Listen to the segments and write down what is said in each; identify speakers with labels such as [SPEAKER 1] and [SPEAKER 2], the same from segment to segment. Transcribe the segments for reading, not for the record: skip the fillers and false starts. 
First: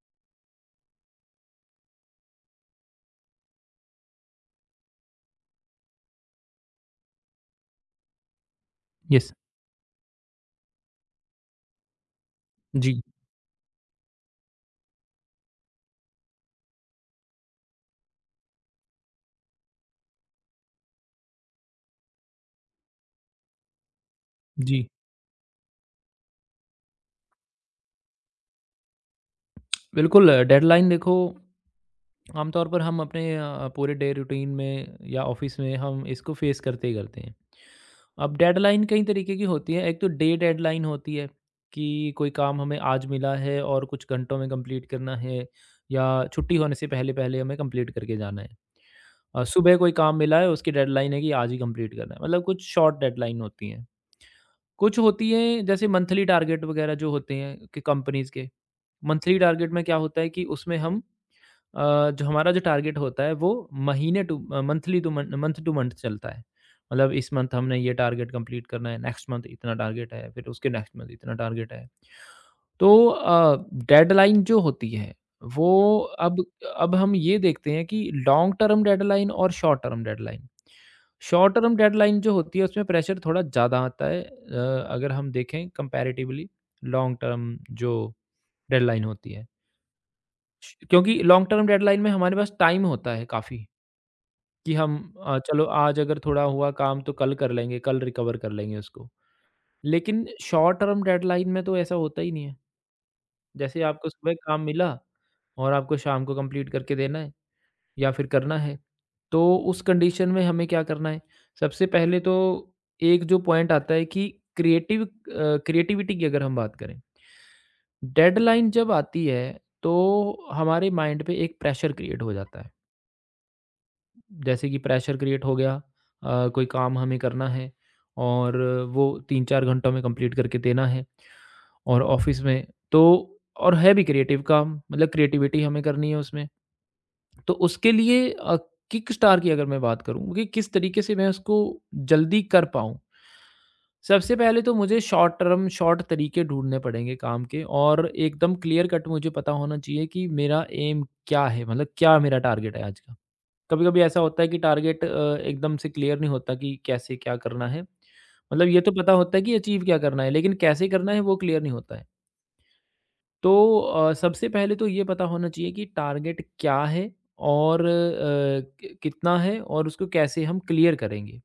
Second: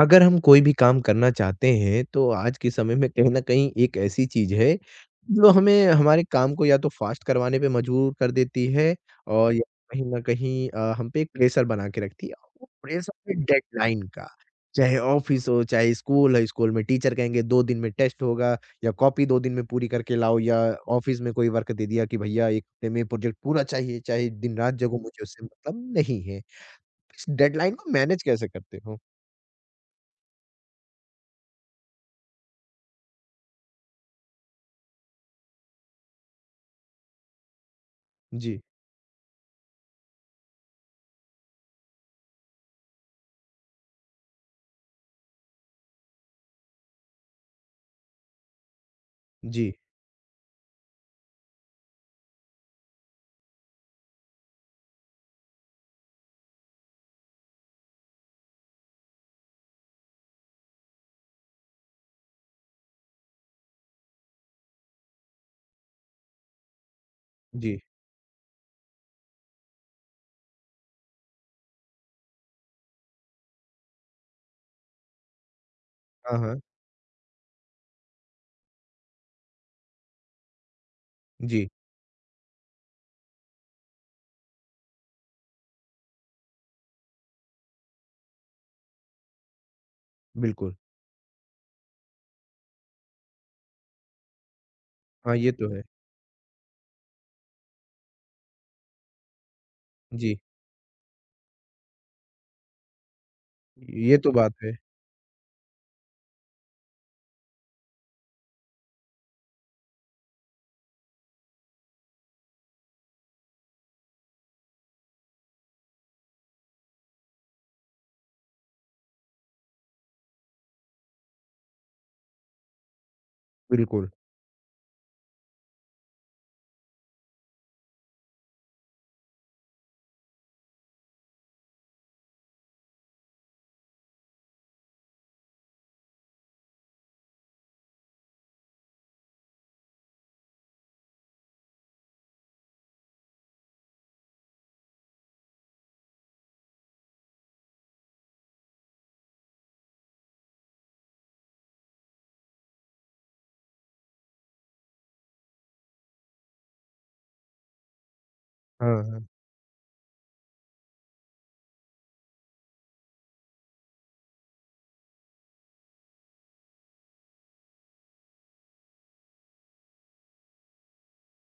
[SPEAKER 1] अगर हम कोई भी काम करना चाहते हैं, तो आज के समय में कहीं न कहीं एक ऐसी चीज़ है, जो हमें हमारे काम को या तो फ़ास्ट करवाने पे मजबूर कर देती है
[SPEAKER 2] यस,
[SPEAKER 1] और या कहीं न कहीं हम पे एक प्रेशर बना के रखती है। वो
[SPEAKER 2] जी,
[SPEAKER 1] प्रेशर है डेडलाइन का, चाहे ऑफ़िस हो, चाहे स्कूल है, स्कूल में टीचर कहेंगे 2 दिन में टेस्ट होगा या कॉपी 2 दिन में पूरी करके लाओ या ऑफ़िस में कोई वर्क दे दिया कि भैया 1 हफ्ते में प्रोजेक्ट पूरा चाहिए, चाहे दिन-रात
[SPEAKER 2] जी।
[SPEAKER 1] जगो मुझे उससे मतलब नहीं है। इस डेडलाइन को मैनेज कैसे करते हो?
[SPEAKER 2] बिल्कुल, डेडलाइन देखो, आमतौर पर हम अपने पूरे डे रूटीन में या ऑफ़िस में हम इसको फ़ेस करते ही करते हैं। अब
[SPEAKER 1] जी।
[SPEAKER 2] डेडलाइन कई तरीके की होती है। एक तो डे डेडलाइन होती है कि कोई काम हमें आज मिला है और कुछ घंटों में कंप्लीट करना है, या छुट्टी होने से पहले-पहले हमें कंप्लीट करके जाना है।
[SPEAKER 1] जी।
[SPEAKER 2] सुबह कोई काम मिला है, उसकी डेडलाइन है कि आज ही कंप्लीट करना है। मतलब कुछ शॉर्ट डेडलाइन होती हैं। कुछ होती हैं जैसे मंथली टारगेट वगैरह, जो होते हैं कि कंपनीज़ के मंथली टारगेट में क्या होता है कि उसमें हम जो हमारा जो टारगेट होता है, वो महीने टू मंथली टू मंथ चलता है। मतलब इस मंथ
[SPEAKER 1] जी।
[SPEAKER 2] हमने ये टारगेट कंप्लीट करना है, नेक्स्ट मंथ इतना टारगेट है, फिर उसके नेक्स्ट मंथ इतना टारगेट है। तो डेडलाइन जो होती है वो,
[SPEAKER 1] हाँ,
[SPEAKER 2] अब
[SPEAKER 1] हाँ।
[SPEAKER 2] अब हम ये देखते हैं कि लॉन्ग टर्म डेडलाइन और शॉर्ट टर्म डेडलाइन, शॉर्ट
[SPEAKER 1] जी।
[SPEAKER 2] टर्म डेडलाइन जो होती है उसमें प्रेशर थोड़ा ज़्यादा आता है, अगर हम देखें कंपैरेटिवली लॉन्ग टर्म जो डेडलाइन होती है।
[SPEAKER 1] बिल्कुल।
[SPEAKER 2] क्योंकि लॉन्ग टर्म डेडलाइन में हमारे पास टाइम होता है काफ़ी, कि हम
[SPEAKER 1] हाँ, ये
[SPEAKER 2] चलो,
[SPEAKER 1] तो है।
[SPEAKER 2] आज अगर थोड़ा हुआ काम तो कल कर लेंगे, कल रिकवर कर लेंगे उसको। लेकिन
[SPEAKER 1] जी।
[SPEAKER 2] शॉर्ट टर्म डेडलाइन में तो ऐसा होता ही नहीं है। जैसे आपको
[SPEAKER 1] ये तो
[SPEAKER 2] सुबह
[SPEAKER 1] बात
[SPEAKER 2] काम
[SPEAKER 1] है।
[SPEAKER 2] मिला और आपको शाम को कंप्लीट करके देना है या फिर करना है, तो उस कंडीशन में हमें क्या करना है? सबसे पहले तो एक जो पॉइंट आता है कि क्रिएटिव अ, क्रिएटिविटी की अगर हम बात करें। डेडलाइन जब आती है, तो हमारे माइंड पे एक प्रेशर क्रिएट हो जाता है।
[SPEAKER 1] बिल्कुल।
[SPEAKER 2] जैसे कि प्रेशर क्रिएट हो गया, कोई काम हमें करना है और वो 3-4 घंटों में कंप्लीट करके देना है, और ऑफिस में तो और है भी क्रिएटिव काम, मतलब क्रिएटिविटी हमें करनी है उसमें। तो उसके लिए किकस्टार की अगर मैं बात करूँ कि किस तरीके से मैं उसको जल्दी कर पाऊँ। सबसे पहले तो मुझे शॉर्ट तरीके ढूँढने पड़ेंगे काम के, और एकदम क्लियर कट मुझे पता होना चाहिए कि मेरा एम क्या है? मतलब क्या मेरा टारगेट है आज का? कभी-कभी ऐसा होता है कि टारगेट एकदम से क्लियर नहीं होता कि कैसे क्या करना है। मतलब ये तो
[SPEAKER 1] हाँ,
[SPEAKER 2] पता
[SPEAKER 1] हाँ।
[SPEAKER 2] होता है कि अचीव क्या करना है, लेकिन कैसे करना है वो क्लियर नहीं होता है। तो सबसे पहले तो ये पता होना चाहिए कि टारगेट क्या है और कि कितना है और उसको कैसे हम क्लियर करेंगे।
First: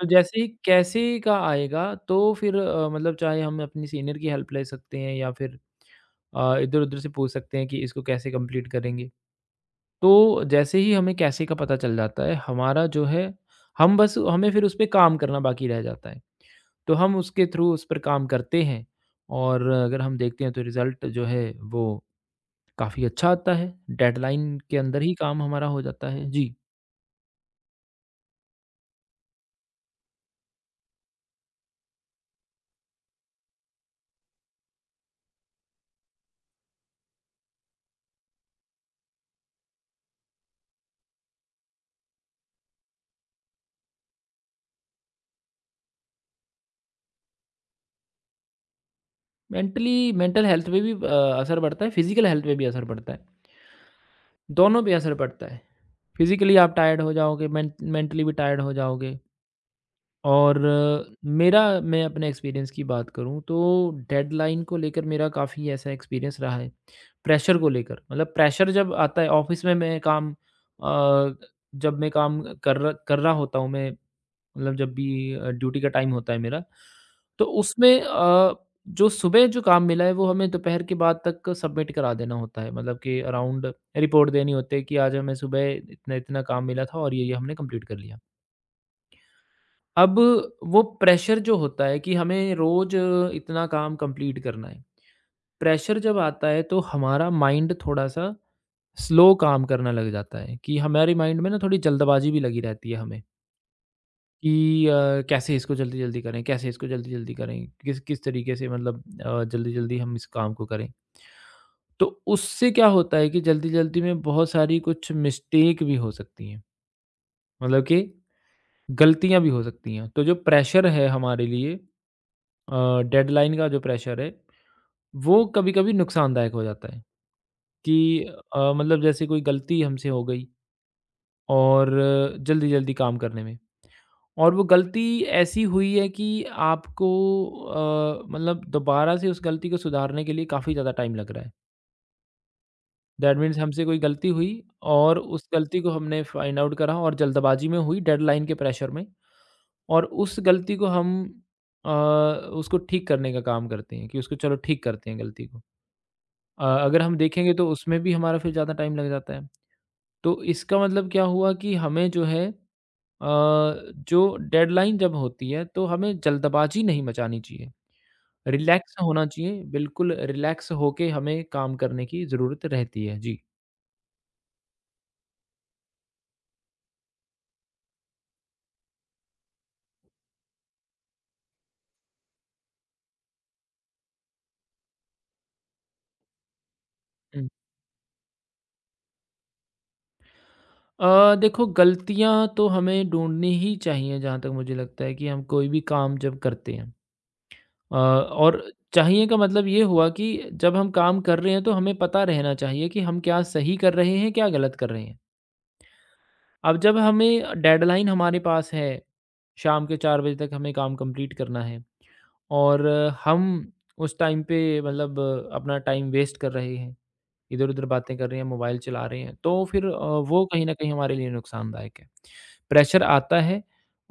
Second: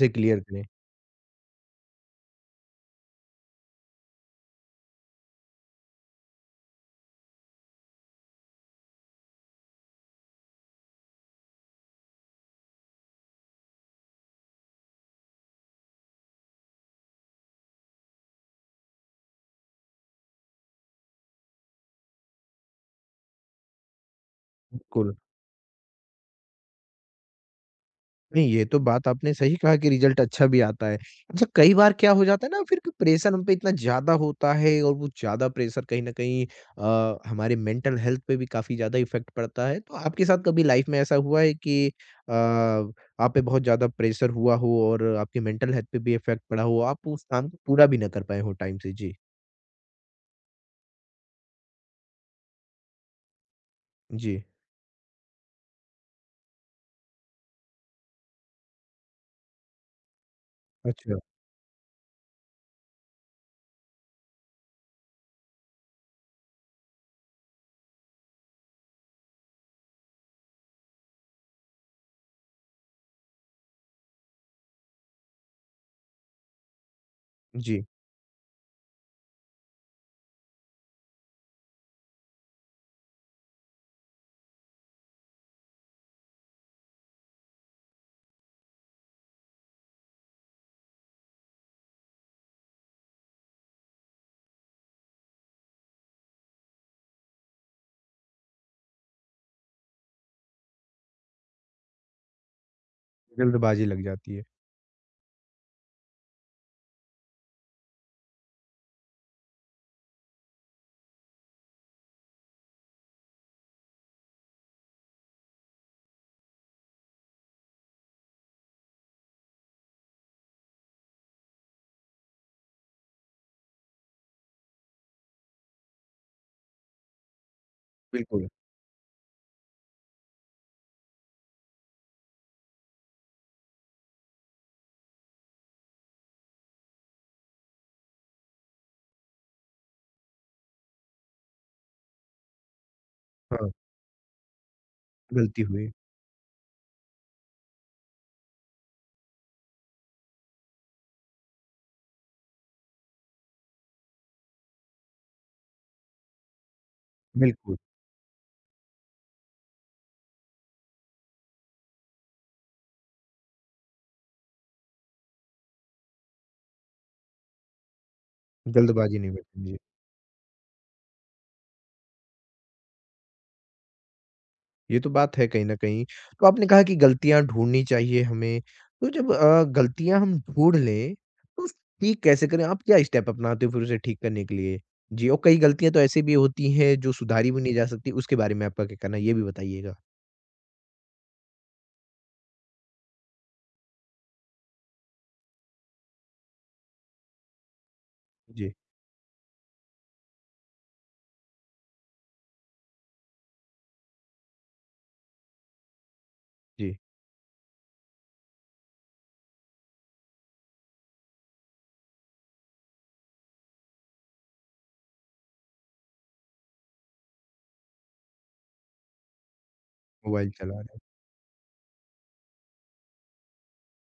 [SPEAKER 2] तो
[SPEAKER 1] क्लियर
[SPEAKER 2] जैसे ही
[SPEAKER 1] करें।
[SPEAKER 2] कैसे का आएगा, तो फिर मतलब चाहे हम अपने सीनियर की हेल्प ले सकते हैं या फिर इधर-उधर से पूछ सकते हैं कि इसको कैसे कंप्लीट करेंगे। तो जैसे ही हमें कैसे का पता चल जाता है, हमारा जो है, हम बस हमें फिर उस पे काम करना बाकी रह जाता है। तो हम उसके थ्रू उस पर काम करते हैं, और अगर हम देखते हैं तो रिज़ल्ट जो है वो काफ़ी अच्छा आता है। डेडलाइन के अंदर ही
[SPEAKER 1] बिल्कुल।
[SPEAKER 2] काम हमारा हो जाता है। जी।
[SPEAKER 1] नहीं, ये तो बात आपने सही कहा कि रिज़ल्ट अच्छा भी आता है। अच्छा कई बार क्या हो जाता है ना फिर कि प्रेशर हम पे इतना ज़्यादा होता है और वो ज़्यादा प्रेशर कहीं न कहीं हमारे मेंटल हेल्थ पे भी काफ़ी ज़्यादा इफ़ेक्ट पड़ता है। तो आपके साथ कभी लाइफ़ में ऐसा हुआ है कि आप पे बहुत ज़्यादा प्रेशर हुआ हो और आपके मेंटल हेल्थ पे भी इफ़ेक्ट पड़ा हो, आप उस काम को पूरा भी ना कर पाए हो टाइम से? जी।
[SPEAKER 2] मेंटल हेल्थ पे भी असर पड़ता है, फिज़िकल हेल्थ पे भी असर पड़ता है।
[SPEAKER 1] जी।
[SPEAKER 2] दोनों पे असर पड़ता है। फिज़िकली आप टायर्ड हो जाओगे, मेंटली भी टायर्ड हो जाओगे। और
[SPEAKER 1] अच्छा।
[SPEAKER 2] मेरा, मैं अपने एक्सपीरियंस की बात करूँ तो डेडलाइन को लेकर मेरा काफ़ी ऐसा एक्सपीरियंस रहा है, प्रेशर को लेकर। मतलब प्रेशर जब आता है ऑफ़िस में, मैं काम जब मैं काम कर रहा होता हूँ मैं, मतलब जब भी ड्यूटी का टाइम होता है मेरा, तो
[SPEAKER 1] जी।
[SPEAKER 2] उसमें जो सुबह जो काम मिला है वो हमें दोपहर के बाद तक सबमिट करा देना होता है। मतलब कि अराउंड रिपोर्ट देनी होती है कि आज हमें सुबह इतना-इतना काम मिला था और ये-ये हमने कंप्लीट कर लिया। अब वो प्रेशर जो होता है कि हमें रोज इतना काम कंप्लीट करना है। प्रेशर जब आता है तो हमारा माइंड थोड़ा-सा स्लो काम करना लग जाता है, कि हमारे माइंड में ना थोड़ी जल्दबाजी भी लगी रहती है हमें,
[SPEAKER 1] जल्दबाज़ी लग जाती है।
[SPEAKER 2] कि कैसे इसको जल्दी-जल्दी करें, कैसे इसको जल्दी-जल्दी करें, किस किस तरीके से, मतलब जल्दी-जल्दी हम इस काम को करें। तो उससे क्या होता है कि जल्दी-जल्दी में बहुत सारी कुछ मिस्टेक भी हो सकती हैं, मतलब कि गलतियाँ भी हो सकती हैं। तो जो प्रेशर है हमारे लिए, डेडलाइन का जो प्रेशर है वो कभी-कभी नुकसानदायक हो जाता है, कि
[SPEAKER 1] बिल्कुल।
[SPEAKER 2] मतलब जैसे कोई गलती हमसे हो गई, और जल्दी-जल्दी काम करने में, और वो गलती ऐसी हुई है कि आपको मतलब दोबारा से उस गलती को सुधारने के लिए काफ़ी ज़्यादा टाइम लग रहा है। दैट मीन्स
[SPEAKER 1] हाँ,
[SPEAKER 2] हमसे कोई गलती हुई, और उस
[SPEAKER 1] गलती
[SPEAKER 2] गलती
[SPEAKER 1] हुई।
[SPEAKER 2] को हमने फाइंड आउट करा, और जल्दबाजी में हुई डेडलाइन के प्रेशर में, और उस गलती को हम अ, उसको ठीक करने का काम करते हैं, कि उसको चलो ठीक करते हैं गलती को। अगर हम देखेंगे तो
[SPEAKER 1] बिल्कुल,
[SPEAKER 2] उसमें भी हमारा फिर ज़्यादा टाइम लग जाता है। तो इसका मतलब क्या हुआ कि हमें जो है, अ, जो डेडलाइन जब होती है तो हमें जल्दबाज़ी नहीं मचानी चाहिए, रिलैक्स
[SPEAKER 1] जल्दबाज़ी
[SPEAKER 2] होना
[SPEAKER 1] नहीं बरतनी
[SPEAKER 2] चाहिए,
[SPEAKER 1] चाहिए।
[SPEAKER 2] बिल्कुल रिलैक्स होके हमें काम करने की ज़रूरत रहती है। जी।
[SPEAKER 1] ये तो बात है कहीं न कहीं। तो आपने कहा कि गलतियाँ ढूँढनी चाहिए हमें, तो जब गलतियाँ हम ढूँढ लें, तो उस ठीक कैसे करें? आप क्या स्टेप अपनाते हो फिर उसे ठीक करने के लिए? जी और कई गलतियाँ तो ऐसी भी होती हैं जो
[SPEAKER 2] हुँ।
[SPEAKER 1] सुधारी भी नहीं जा सकती, उसके बारे में आपका क्या कहना है? ये भी बताइएगा।
[SPEAKER 2] देखो, गलतियाँ तो हमें ढूँढनी ही चाहिए, जहाँ तक मुझे लगता है कि हम कोई भी काम जब करते हैं। और
[SPEAKER 1] जी।
[SPEAKER 2] चाहिए का मतलब ये हुआ कि जब हम काम कर रहे हैं तो हमें पता रहना चाहिए कि हम क्या सही कर रहे हैं, क्या गलत कर रहे हैं। अब
[SPEAKER 1] जी।
[SPEAKER 2] जब हमें डेडलाइन हमारे पास है, शाम के 4 बजे तक हमें काम कंप्लीट करना है, और हम उस टाइम पे मतलब अपना टाइम वेस्ट कर रहे हैं, इधर-उधर बातें कर रहे हैं, मोबाइल चला रहे हैं, तो फिर वो
[SPEAKER 1] मोबाइल
[SPEAKER 2] कहीं न
[SPEAKER 1] चला
[SPEAKER 2] कहीं
[SPEAKER 1] रहे हैं।
[SPEAKER 2] हमारे लिए नुकसानदायक है। प्रेशर आता है,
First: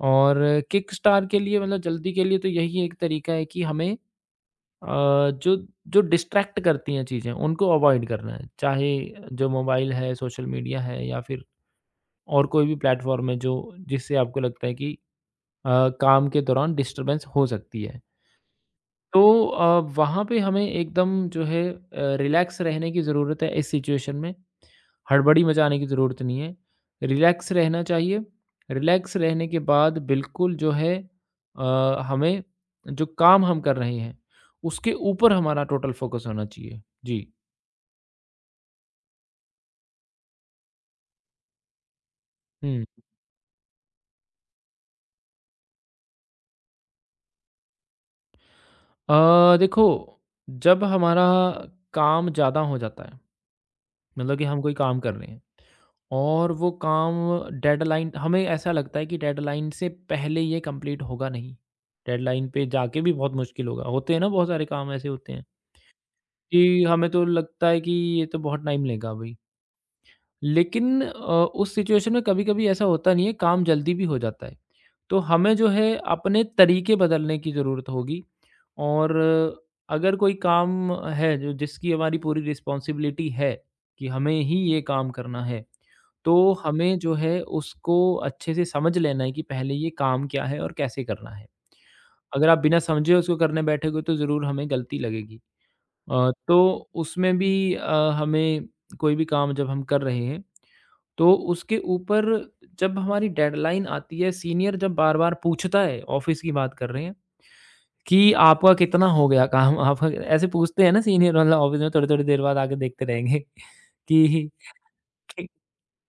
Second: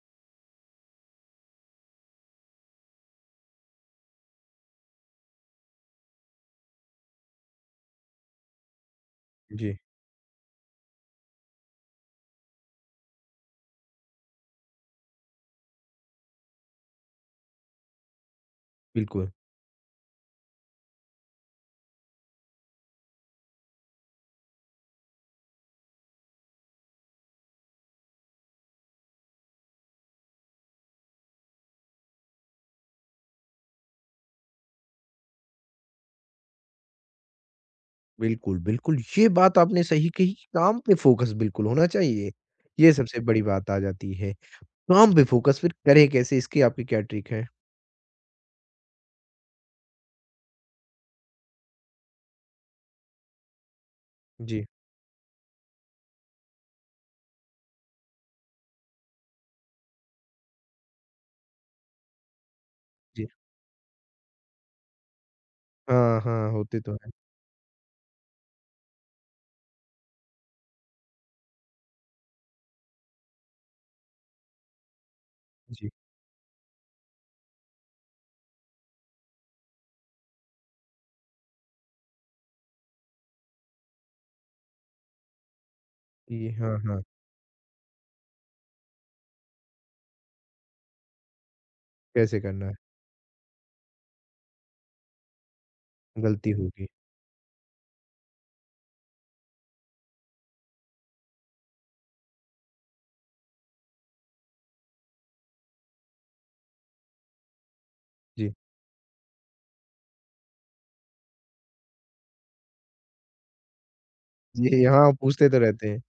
[SPEAKER 2] और किकस्टार के लिए, मतलब जल्दी के लिए, तो यही एक तरीका है कि हमें अ, जो जो डिस्ट्रैक्ट करती हैं चीज़ें, उनको अवॉइड करना है। चाहे जो
[SPEAKER 1] जी।
[SPEAKER 2] मोबाइल है, सोशल मीडिया है, या फिर और कोई भी प्लेटफ़ॉर्म है, जो जिससे आपको लगता है कि काम के दौरान डिस्टर्बेंस हो सकती है। तो
[SPEAKER 1] बिल्कुल।
[SPEAKER 2] वहाँ पे हमें एकदम जो है, रिलैक्स रहने की ज़रूरत है इस सिचुएशन में, हड़बड़ी मचाने की ज़रूरत नहीं है। रिलैक्स रहना चाहिए, रिलैक्स रहने के बाद बिल्कुल जो है, अ, हमें जो काम हम कर रहे हैं, उसके ऊपर हमारा टोटल फ़ोकस होना चाहिए। जी।
[SPEAKER 1] बिल्कुल, बिल्कुल। ये बात आपने सही कही कि काम पे फ़ोकस बिल्कुल होना चाहिए।
[SPEAKER 2] हुँ।
[SPEAKER 1] ये सबसे बड़ी बात आ जाती है। काम पे फ़ोकस फिर करें कैसे इसकी आपकी क्या ट्रिक है?
[SPEAKER 2] देखो, जब हमारा काम ज़्यादा हो जाता है, मतलब कि हम
[SPEAKER 1] जी।
[SPEAKER 2] कोई काम कर रहे हैं और वो काम, डेडलाइन, हमें ऐसा लगता है कि डेडलाइन से पहले ये कंप्लीट होगा नहीं। डेडलाइन पे जाके भी
[SPEAKER 1] जी।
[SPEAKER 2] बहुत मुश्किल होगा। होते हैं ना, बहुत सारे काम ऐसे होते हैं
[SPEAKER 1] हाँ, हाँ,
[SPEAKER 2] कि
[SPEAKER 1] होते तो हैं।
[SPEAKER 2] हमें तो लगता है कि ये तो बहुत टाइम लेगा अभी। लेकिन उस सिचुएशन में कभी-कभी ऐसा होता नहीं है, काम जल्दी भी हो जाता है। तो हमें जो
[SPEAKER 1] जी।
[SPEAKER 2] है अपने तरीके बदलने की ज़रूरत होगी, और अगर कोई काम है जो जिसकी हमारी पूरी रिस्पॉन्सिबिलिटी है कि हमें ही ये काम करना है, तो
[SPEAKER 1] जी। हाँ,
[SPEAKER 2] हमें
[SPEAKER 1] हाँ।
[SPEAKER 2] जो है उसको अच्छे से समझ लेना है कि पहले ये काम क्या है और कैसे करना है।
[SPEAKER 1] कैसे
[SPEAKER 2] अगर आप
[SPEAKER 1] करना है?
[SPEAKER 2] बिना समझे उसको करने बैठोगे, तो ज़रूर हमें गलती लगेगी।
[SPEAKER 1] गलती
[SPEAKER 2] तो
[SPEAKER 1] होगी।
[SPEAKER 2] उसमें भी हमें कोई भी काम जब हम कर रहे हैं तो उसके ऊपर, जब हमारी डेडलाइन आती है, सीनियर जब बार-बार पूछता है, ऑफ़िस की बात कर रहे हैं, कि
[SPEAKER 1] जी।
[SPEAKER 2] आपका कितना हो गया काम? आप ऐसे पूछते हैं ना सीनियर, मतलब ऑफ़िस में थोड़ी-थोड़ी देर बाद आके देखते रहेंगे, कि
[SPEAKER 1] जी हाँ, पूछते तो रहते हैं।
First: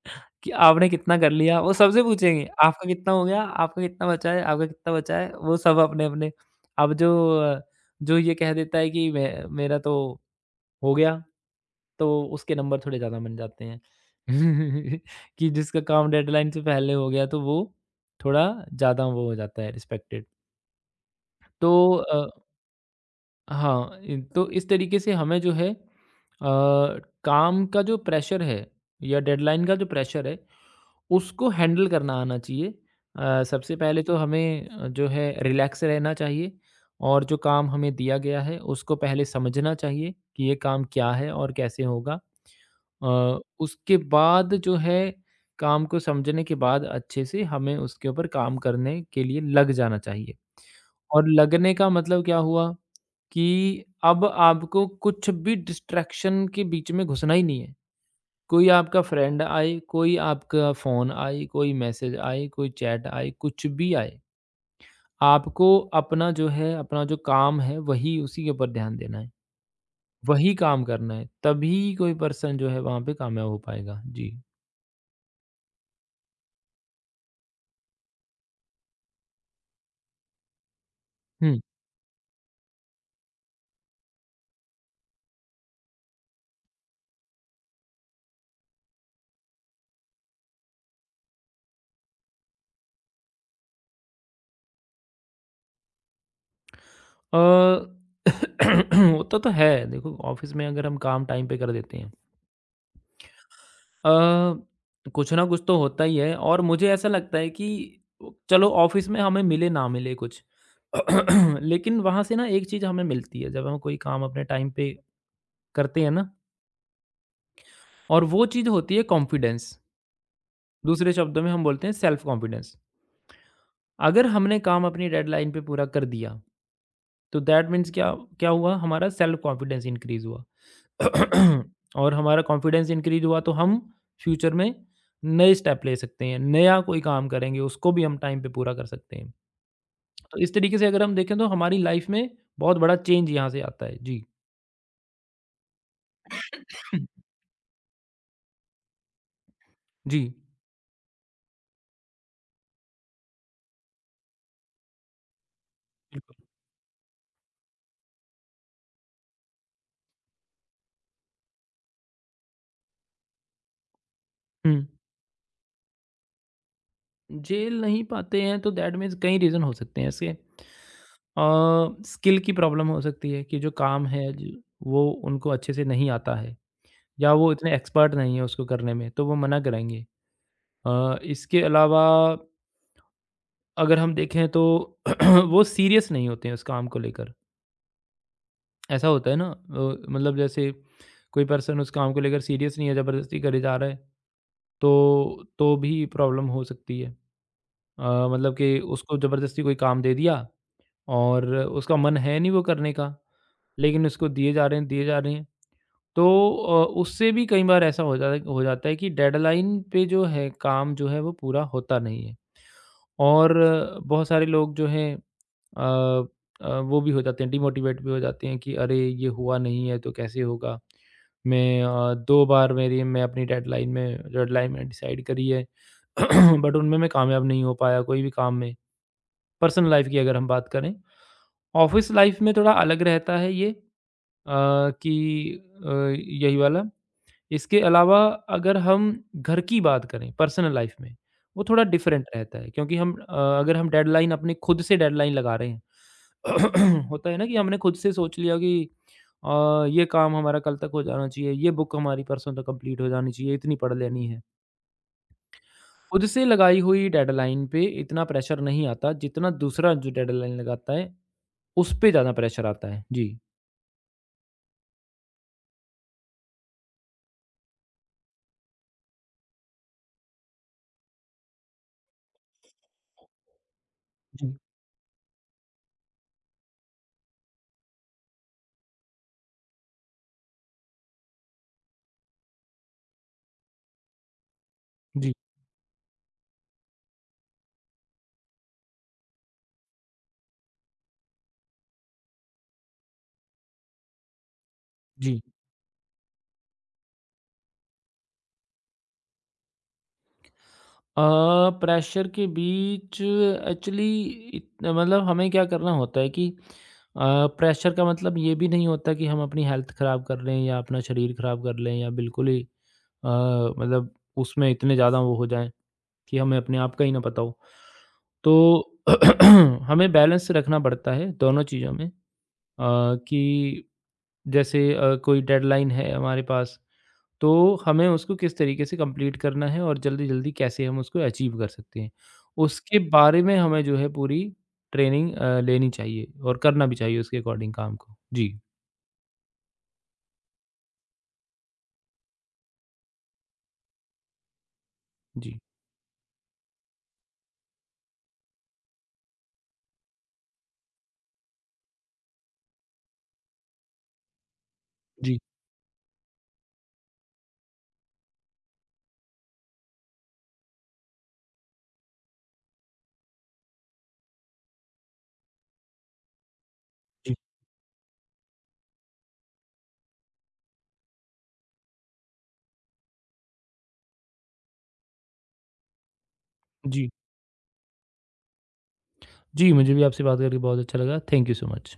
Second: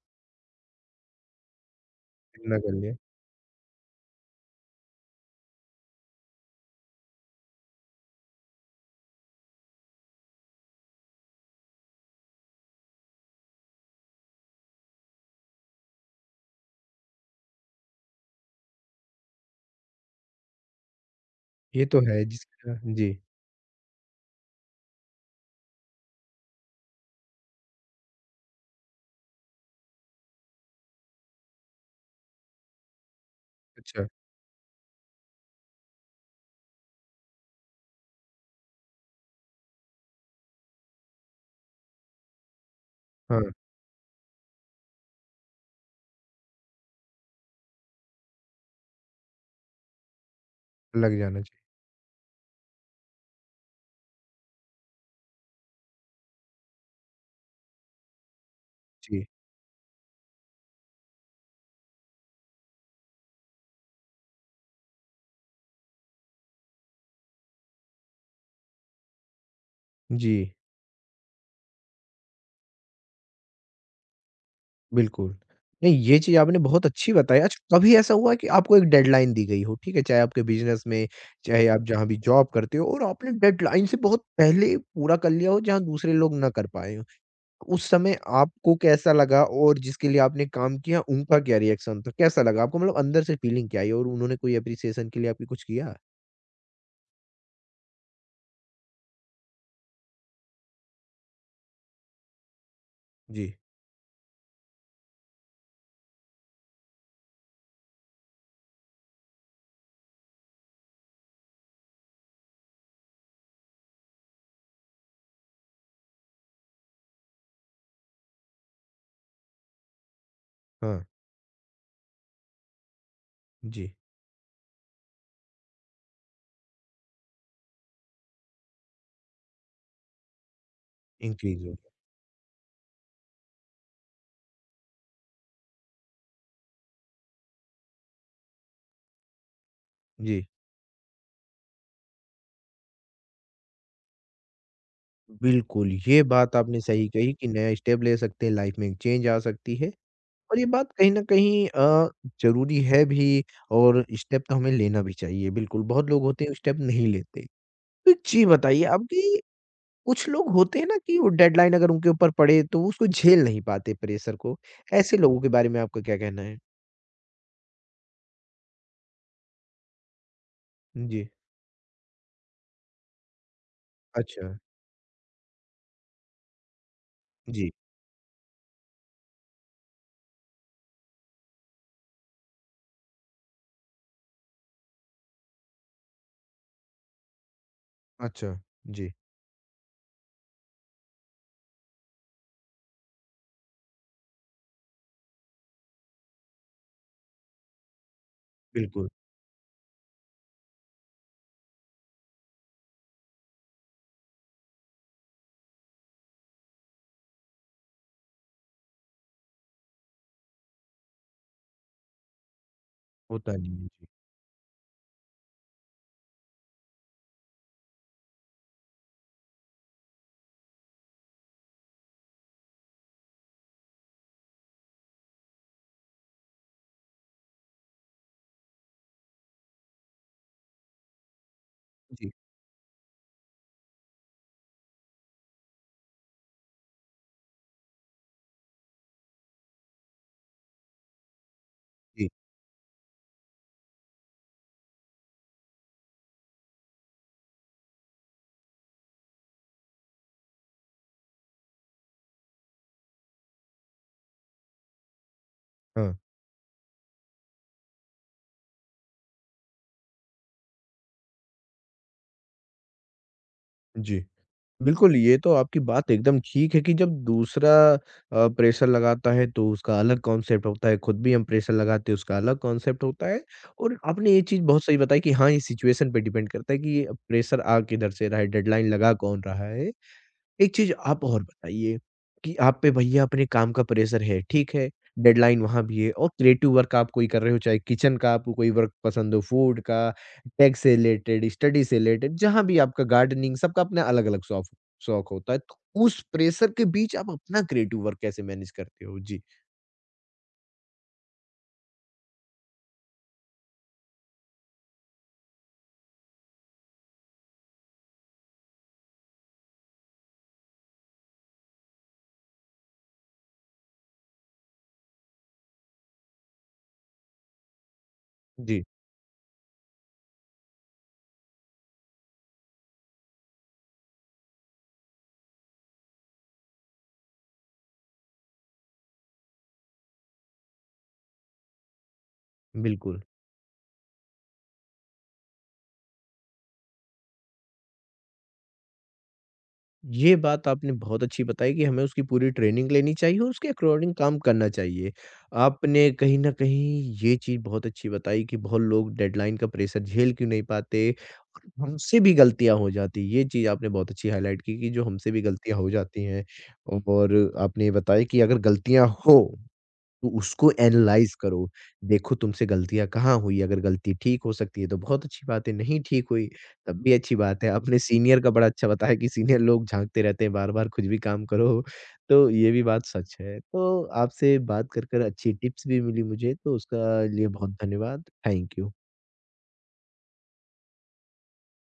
[SPEAKER 2] कि आपने कितना कर लिया? वो सबसे पूछेंगे,
[SPEAKER 1] इतना कर
[SPEAKER 2] आपका
[SPEAKER 1] लिया।
[SPEAKER 2] कितना हो गया? आपका कितना बचा है? आपका कितना बचा है? वो सब अपने-अपने अब जो जो ये कह देता है कि मे मेरा तो हो गया, तो उसके नंबर थोड़े ज़्यादा बन जाते हैं। कि जिसका काम डेडलाइन से पहले हो गया, तो वो थोड़ा ज़्यादा वो हो जाता है रिस्पेक्टेड। तो
[SPEAKER 1] ये तो
[SPEAKER 2] अ
[SPEAKER 1] है जिसका जी।
[SPEAKER 2] हाँ, इन तो इस तरीके से हमें जो है काम का जो प्रेशर है या डेडलाइन का जो प्रेशर है, उसको हैंडल करना आना चाहिए। सबसे पहले
[SPEAKER 1] अच्छा।
[SPEAKER 2] तो हमें जो है रिलैक्स रहना चाहिए और जो काम हमें दिया गया है, उसको पहले समझना चाहिए कि ये काम क्या है और कैसे होगा।
[SPEAKER 1] हाँ।
[SPEAKER 2] उसके बाद जो है काम को समझने के बाद अच्छे से हमें उसके ऊपर काम करने के लिए लग जाना चाहिए।
[SPEAKER 1] लग
[SPEAKER 2] और
[SPEAKER 1] जाना चाहिए।
[SPEAKER 2] लगने का मतलब क्या हुआ कि अब आपको कुछ भी डिस्ट्रैक्शन के बीच में घुसना ही नहीं है। कोई आपका
[SPEAKER 1] जी।
[SPEAKER 2] फ्रेंड आए, कोई आपका फ़ोन आए, कोई मैसेज आए, कोई चैट आए, कुछ भी आए, आपको अपना जो है, अपना जो काम है, वही उसी के ऊपर ध्यान देना है।
[SPEAKER 1] जी।
[SPEAKER 2] वही काम करना है, तभी कोई पर्सन जो है वहाँ पे कामयाब हो पाएगा। जी।
[SPEAKER 1] बिल्कुल। नहीं, ये चीज़ आपने बहुत अच्छी बताई। अच्छा, कभी ऐसा हुआ है कि आपको एक डेडलाइन दी गई हो, ठीक है? चाहे आपके बिज़नेस में,
[SPEAKER 2] हुँ।
[SPEAKER 1] चाहे आप जहाँ भी जॉब करते हो और आपने डेडलाइन से बहुत पहले पूरा कर लिया हो, जहाँ दूसरे लोग ना कर पाए हों। उस समय आपको कैसा लगा और जिसके लिए आपने काम किया, उनका क्या रिएक्शन था? कैसा लगा आपको? मतलब अंदर से फीलिंग क्या आई और उन्होंने कोई एप्रिसिएशन के लिए आपकी कुछ किया?
[SPEAKER 2] अ, होता तो है, देखो ऑफ़िस में अगर हम काम टाइम पे कर देते हैं,
[SPEAKER 1] जी।
[SPEAKER 2] अ, कुछ ना कुछ तो होता ही है और मुझे ऐसा लगता है कि चलो ऑफिस में हमें मिले ना मिले कुछ, लेकिन वहाँ से ना एक चीज़ हमें मिलती है जब हम कोई काम अपने टाइम पे करते हैं ना, और वो चीज़ होती है कॉन्फिडेंस।
[SPEAKER 1] हाँ।
[SPEAKER 2] दूसरे शब्दों में हम बोलते हैं सेल्फ कॉन्फिडेंस।
[SPEAKER 1] जी।
[SPEAKER 2] अगर हमने काम अपनी डेडलाइन पे पूरा कर दिया, तो दैट मीन्स क्या क्या हुआ, हमारा सेल्फ कॉन्फिडेंस इंक्रीज हुआ।
[SPEAKER 1] इंक्रीज़ हो गया।
[SPEAKER 2] और हमारा कॉन्फिडेंस इंक्रीज हुआ तो हम फ्यूचर में नए स्टेप ले सकते हैं, नया कोई काम करेंगे उसको भी हम टाइम पे पूरा कर सकते हैं। तो
[SPEAKER 1] जी।
[SPEAKER 2] इस तरीके से अगर हम देखें तो हमारी लाइफ में बहुत बड़ा चेंज यहाँ से आता है। जी।
[SPEAKER 1] बिल्कुल, ये बात आपने सही कही कि नया स्टेप ले सकते हैं, लाइफ़ में एक चेंज आ सकती है।
[SPEAKER 2] जी,
[SPEAKER 1] और ये बात कहीं न कहीं ज़रूरी है भी और स्टेप तो हमें लेना भी चाहिए बिल्कुल, बहुत लोग
[SPEAKER 2] बिल्कुल।
[SPEAKER 1] होते हैं स्टेप नहीं लेते। तो एक चीज़ बताइए आप कि कुछ लोग होते हैं ना कि वो डेडलाइन अगर उनके ऊपर पड़े तो वो उसको झेल नहीं पाते प्रेशर को,
[SPEAKER 2] हुँ।
[SPEAKER 1] ऐसे लोगों के बारे में आपका क्या कहना है?
[SPEAKER 2] झेल नहीं पाते हैं तो दैट मीन्स कई रीज़न हो सकते हैं इसके।
[SPEAKER 1] जी।
[SPEAKER 2] स्किल की प्रॉब्लम हो सकती है कि जो काम है
[SPEAKER 1] अच्छा।
[SPEAKER 2] ज वो उनको अच्छे से नहीं आता है या वो
[SPEAKER 1] जी।
[SPEAKER 2] इतने एक्सपर्ट नहीं है उसको करने में, तो वो मना कराएँगे। इसके अलावा अगर हम देखें तो वो सीरियस नहीं होते हैं उस काम को लेकर।
[SPEAKER 1] अच्छा।
[SPEAKER 2] ऐसा
[SPEAKER 1] जी।
[SPEAKER 2] होता है ना, मतलब जैसे कोई पर्सन उस काम को लेकर सीरियस नहीं है, ज़बरदस्ती करे जा रहा है, तो तो भी प्रॉब्लम हो सकती है। मतलब कि
[SPEAKER 1] बिल्कुल।
[SPEAKER 2] उसको ज़बरदस्ती कोई काम दे दिया और उसका मन है नहीं वो करने का, लेकिन उसको दिए जा रहे हैं, दिए जा रहे हैं। तो उससे भी कई बार ऐसा हो जाता है कि डेडलाइन पे जो है काम जो है वो पूरा होता नहीं है। और
[SPEAKER 1] होता नहीं है। जी।
[SPEAKER 2] बहुत सारे लोग जो हैं अ वो भी हो जाते हैं, डिमोटिवेट भी हो जाते हैं कि अरे ये हुआ नहीं है तो कैसे होगा। मैं दो बार मेरी मैं अपनी डेडलाइन में डिसाइड करी है, बट उनमें मैं कामयाब नहीं हो पाया कोई भी काम में। पर्सनल लाइफ की अगर हम बात करें, ऑफिस
[SPEAKER 1] जी।
[SPEAKER 2] लाइफ में थोड़ा अलग रहता है ये। अ, कि अ, यही वाला, इसके अलावा अगर हम घर की बात करें पर्सनल लाइफ में, वो थोड़ा डिफरेंट
[SPEAKER 1] जी
[SPEAKER 2] रहता है क्योंकि हम अगर हम डेडलाइन अपने खुद से डेडलाइन लगा रहे हैं, होता है ना कि हमने खुद से सोच लिया कि ये काम हमारा कल तक हो जाना चाहिए, ये बुक हमारी परसों तक कंप्लीट हो जानी चाहिए, इतनी पढ़ लेनी है।
[SPEAKER 1] हाँ,
[SPEAKER 2] खुद से लगाई हुई डेडलाइन पे इतना प्रेशर नहीं आता, जितना दूसरा जो डेडलाइन लगाता है, उस पे ज़्यादा प्रेशर आता है। जी,
[SPEAKER 1] जी। बिल्कुल, ये तो आपकी बात एकदम ठीक है कि जब दूसरा प्रेशर लगाता है तो उसका अलग कॉन्सेप्ट होता है, खुद भी हम प्रेशर लगाते हैं उसका अलग कॉन्सेप्ट होता है और आपने ये
[SPEAKER 2] जी,
[SPEAKER 1] चीज़ बहुत सही बताई कि हाँ, ये सिचुएशन पे डिपेंड करता है कि ये प्रेशर आ किधर से रहा है, डेडलाइन लगा कौन रहा है। एक चीज़ आप और बताइए कि आप पे भैया अपने काम का प्रेशर है, ठीक है,
[SPEAKER 2] जी,
[SPEAKER 1] डेडलाइन वहाँ भी है और क्रिएटिव वर्क आप कोई कर रहे हो, चाहे किचन का आपको कोई वर्क पसंद हो, फूड का, टेक से रिलेटेड, स्टडी से रिलेटेड, जहाँ भी आपका गार्डनिंग सबका अपना अलग-अलग शौफ शौक शौक
[SPEAKER 2] जी।
[SPEAKER 1] होता है। तो उस प्रेशर के बीच आप अपना क्रिएटिव वर्क कैसे मैनेज करते हो? जी।
[SPEAKER 2] अ, प्रेशर के बीच एक्चुअली इत मतलब हमें क्या करना होता है कि प्रेशर का मतलब ये भी नहीं होता कि हम अपनी हेल्थ ख़राब कर लें या अपना शरीर ख़राब कर लें या बिल्कुल ही मतलब उसमें इतने ज़्यादा वो हो जाएँ कि हमें अपने आप का ही ना पता हो। तो
[SPEAKER 1] जी,
[SPEAKER 2] हमें बैलेंस रखना पड़ता है दोनों चीज़ों में। कि जैसे कोई डेडलाइन है हमारे पास, तो हमें उसको किस तरीके से कंप्लीट करना है और जल्दी-जल्दी कैसे हम उसको अचीव कर सकते हैं। उसके
[SPEAKER 1] बिल्कुल।
[SPEAKER 2] बारे में हमें जो है पूरी ट्रेनिंग लेनी चाहिए और करना भी चाहिए उसके अकॉर्डिंग काम को। जी,
[SPEAKER 1] ये बात आपने बहुत अच्छी बताई कि हमें उसकी पूरी ट्रेनिंग लेनी चाहिए और उसके अकॉर्डिंग काम करना चाहिए।
[SPEAKER 2] जी,
[SPEAKER 1] आपने कहीं न कहीं ये चीज़ बहुत अच्छी बताई कि बहुत लोग डेडलाइन का प्रेशर झेल क्यों नहीं पाते और हमसे भी गलतियाँ हो जाती हैं। ये चीज़ आपने बहुत अच्छी हाइलाइट की कि जो हमसे
[SPEAKER 2] जी,
[SPEAKER 1] भी गलतियाँ हो जाती हैं और आपने ये बताया कि अगर गलतियाँ हो तो उसको एनालाइज़ करो। देखो तुमसे गलतियाँ कहाँ हुई, अगर गलती ठीक हो सकती है तो बहुत अच्छी बात है, नहीं ठीक हुई तब भी
[SPEAKER 2] जी,
[SPEAKER 1] अच्छी बात है। अपने सीनियर का बड़ा अच्छा बताया कि सीनियर लोग झाँकते रहते हैं बार-बार कुछ भी काम करो, तो ये भी बात सच है। तो आपसे बात कर अच्छी टिप्स भी मिली मुझे, तो
[SPEAKER 2] जी।
[SPEAKER 1] उसका लिए बहुत धन्यवाद। Thank you.
[SPEAKER 2] जी, मुझे भी आपसे बात करके बहुत अच्छा लगा। Thank you so much.